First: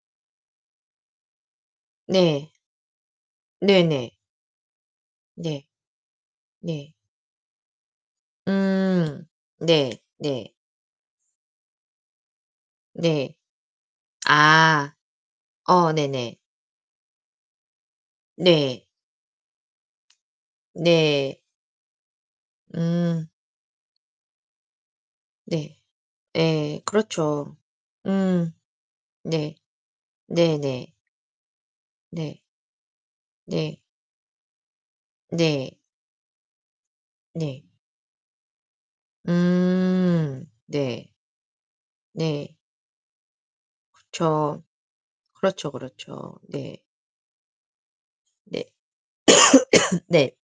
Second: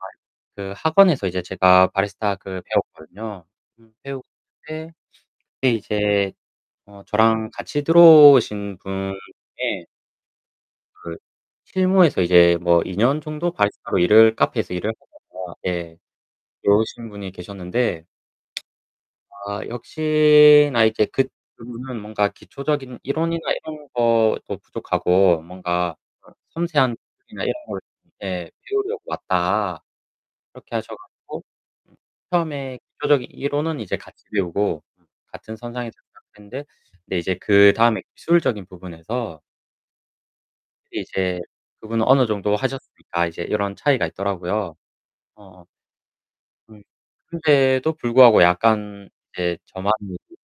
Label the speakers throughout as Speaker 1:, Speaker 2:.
Speaker 1: [unintelligible] 그 학원에서 이제 제가 바리스타
Speaker 2: 네.
Speaker 1: 그 배웠거든요. 그
Speaker 2: 네네.
Speaker 1: 배웠는데
Speaker 2: 네.
Speaker 1: 그때 이제
Speaker 2: 네.
Speaker 1: 어 저랑 같이 들어오신 분
Speaker 2: 음
Speaker 1: 중에
Speaker 2: 네. 네.
Speaker 1: 그 실무에서 이제 뭐 2 년
Speaker 2: 네.
Speaker 1: 정도 바리스타로 일을 카페에서 일을
Speaker 2: 아.
Speaker 1: 하다가
Speaker 2: 어
Speaker 1: 예
Speaker 2: 네네.
Speaker 1: 들어오신 분이 계셨는데
Speaker 2: 네.
Speaker 1: 아 역시나 이제 그
Speaker 2: 네.
Speaker 1: 그분은 뭔가 기초적인
Speaker 2: 음.
Speaker 1: 이론이나 이런 것도 부족하고
Speaker 2: 네.
Speaker 1: 뭔가 어
Speaker 2: 네
Speaker 1: "섬세한 기술이나 이런
Speaker 2: 그렇죠.
Speaker 1: 걸 네
Speaker 2: 음.
Speaker 1: 배우려고
Speaker 2: 네.
Speaker 1: 왔다." 그렇게
Speaker 2: 네네.
Speaker 1: 하셔 가지고
Speaker 2: 네.
Speaker 1: 처음에 기초적인
Speaker 2: 네.
Speaker 1: 이론은 이제 같이 배우고 같은
Speaker 2: 네.
Speaker 1: 선상에서 시작했는데 근데 이제
Speaker 2: 네.
Speaker 1: 그다음에 기술적인 부분에서
Speaker 2: 음.
Speaker 1: 그
Speaker 2: 네.
Speaker 1: 이제 그분은 어느 정도
Speaker 2: 네.
Speaker 1: 하셨으니까 이제 이런 차이가
Speaker 2: 그쵸.
Speaker 1: 있더라고요. 어어.
Speaker 2: 그렇죠, 그렇죠.
Speaker 1: 음
Speaker 2: 네.
Speaker 1: 근데도 불구하고
Speaker 2: 네.
Speaker 1: 약간 이제 저만의
Speaker 2: 네.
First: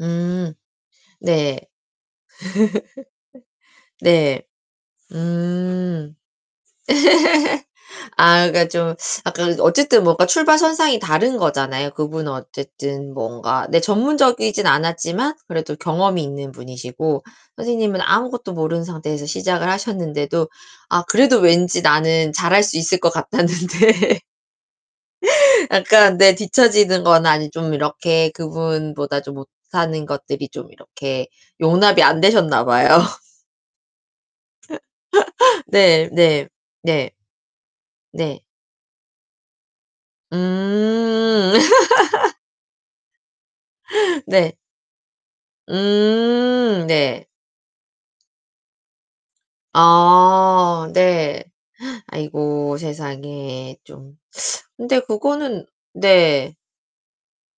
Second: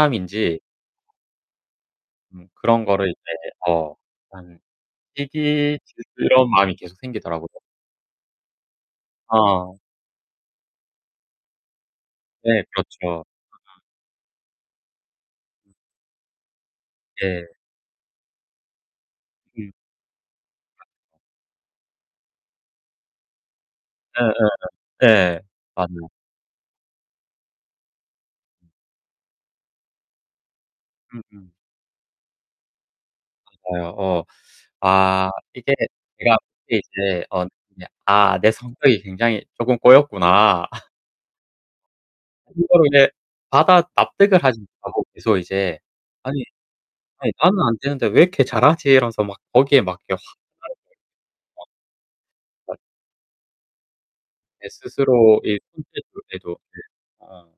Speaker 2: 음. 네.
Speaker 1: 음 그런 거를 이제 어
Speaker 2: 네.
Speaker 1: 한 시기, 질투
Speaker 2: 음.
Speaker 1: 이런 마음이 계속 생기더라고요.
Speaker 2: 아 그러니까 좀 약간 그
Speaker 1: 어.
Speaker 2: 어쨌든 뭔가 출발 선상이 다른 거잖아요. 그분은
Speaker 1: 네
Speaker 2: 어쨌든
Speaker 1: 그렇죠.
Speaker 2: 뭔가 네
Speaker 1: 맞아.
Speaker 2: 전문적이진 않았지만 그래도 경험이 있는 분이시고
Speaker 1: 예.
Speaker 2: 선생님은 아무것도 모르는 상태에서 시작을
Speaker 1: 음.
Speaker 2: 하셨는데도 아
Speaker 1: [unintelligible]
Speaker 2: 그래도 왠지 나는 잘할 수 있을 것 같았는데
Speaker 1: 예예예. 네. 맞아요.
Speaker 2: 약간 네 뒤처지는 거나 아니면 좀 이렇게 그분보다 좀 못하는 것들이 좀 이렇게
Speaker 1: 음음.
Speaker 2: 용납이 안 되셨나 봐요.
Speaker 1: 맞아요. 어. 아 이게
Speaker 2: 네.
Speaker 1: 내가
Speaker 2: 네.
Speaker 1: 이게
Speaker 2: 네.
Speaker 1: 이제 어 그냥 '아
Speaker 2: 네.
Speaker 1: 내 성격이 굉장히 쪼금 꼬였구나.'
Speaker 2: 음.
Speaker 1: 그거를 이제 받아 납득을
Speaker 2: 네.
Speaker 1: 하지 못하고 계속 이제 '아니
Speaker 2: 음 네.
Speaker 1: 아니 나는 안 되는데 왜 이렇게 잘하지?' 이러면서 막 거기에 막 그냥 확 하루종일
Speaker 2: 아 네. 아이고
Speaker 1: 막 [unintelligible]
Speaker 2: 세상에 좀
Speaker 1: 내
Speaker 2: 근데
Speaker 1: 스스로 이
Speaker 2: 그거는
Speaker 1: [unintelligible] 네.
Speaker 2: 네.
Speaker 1: 어.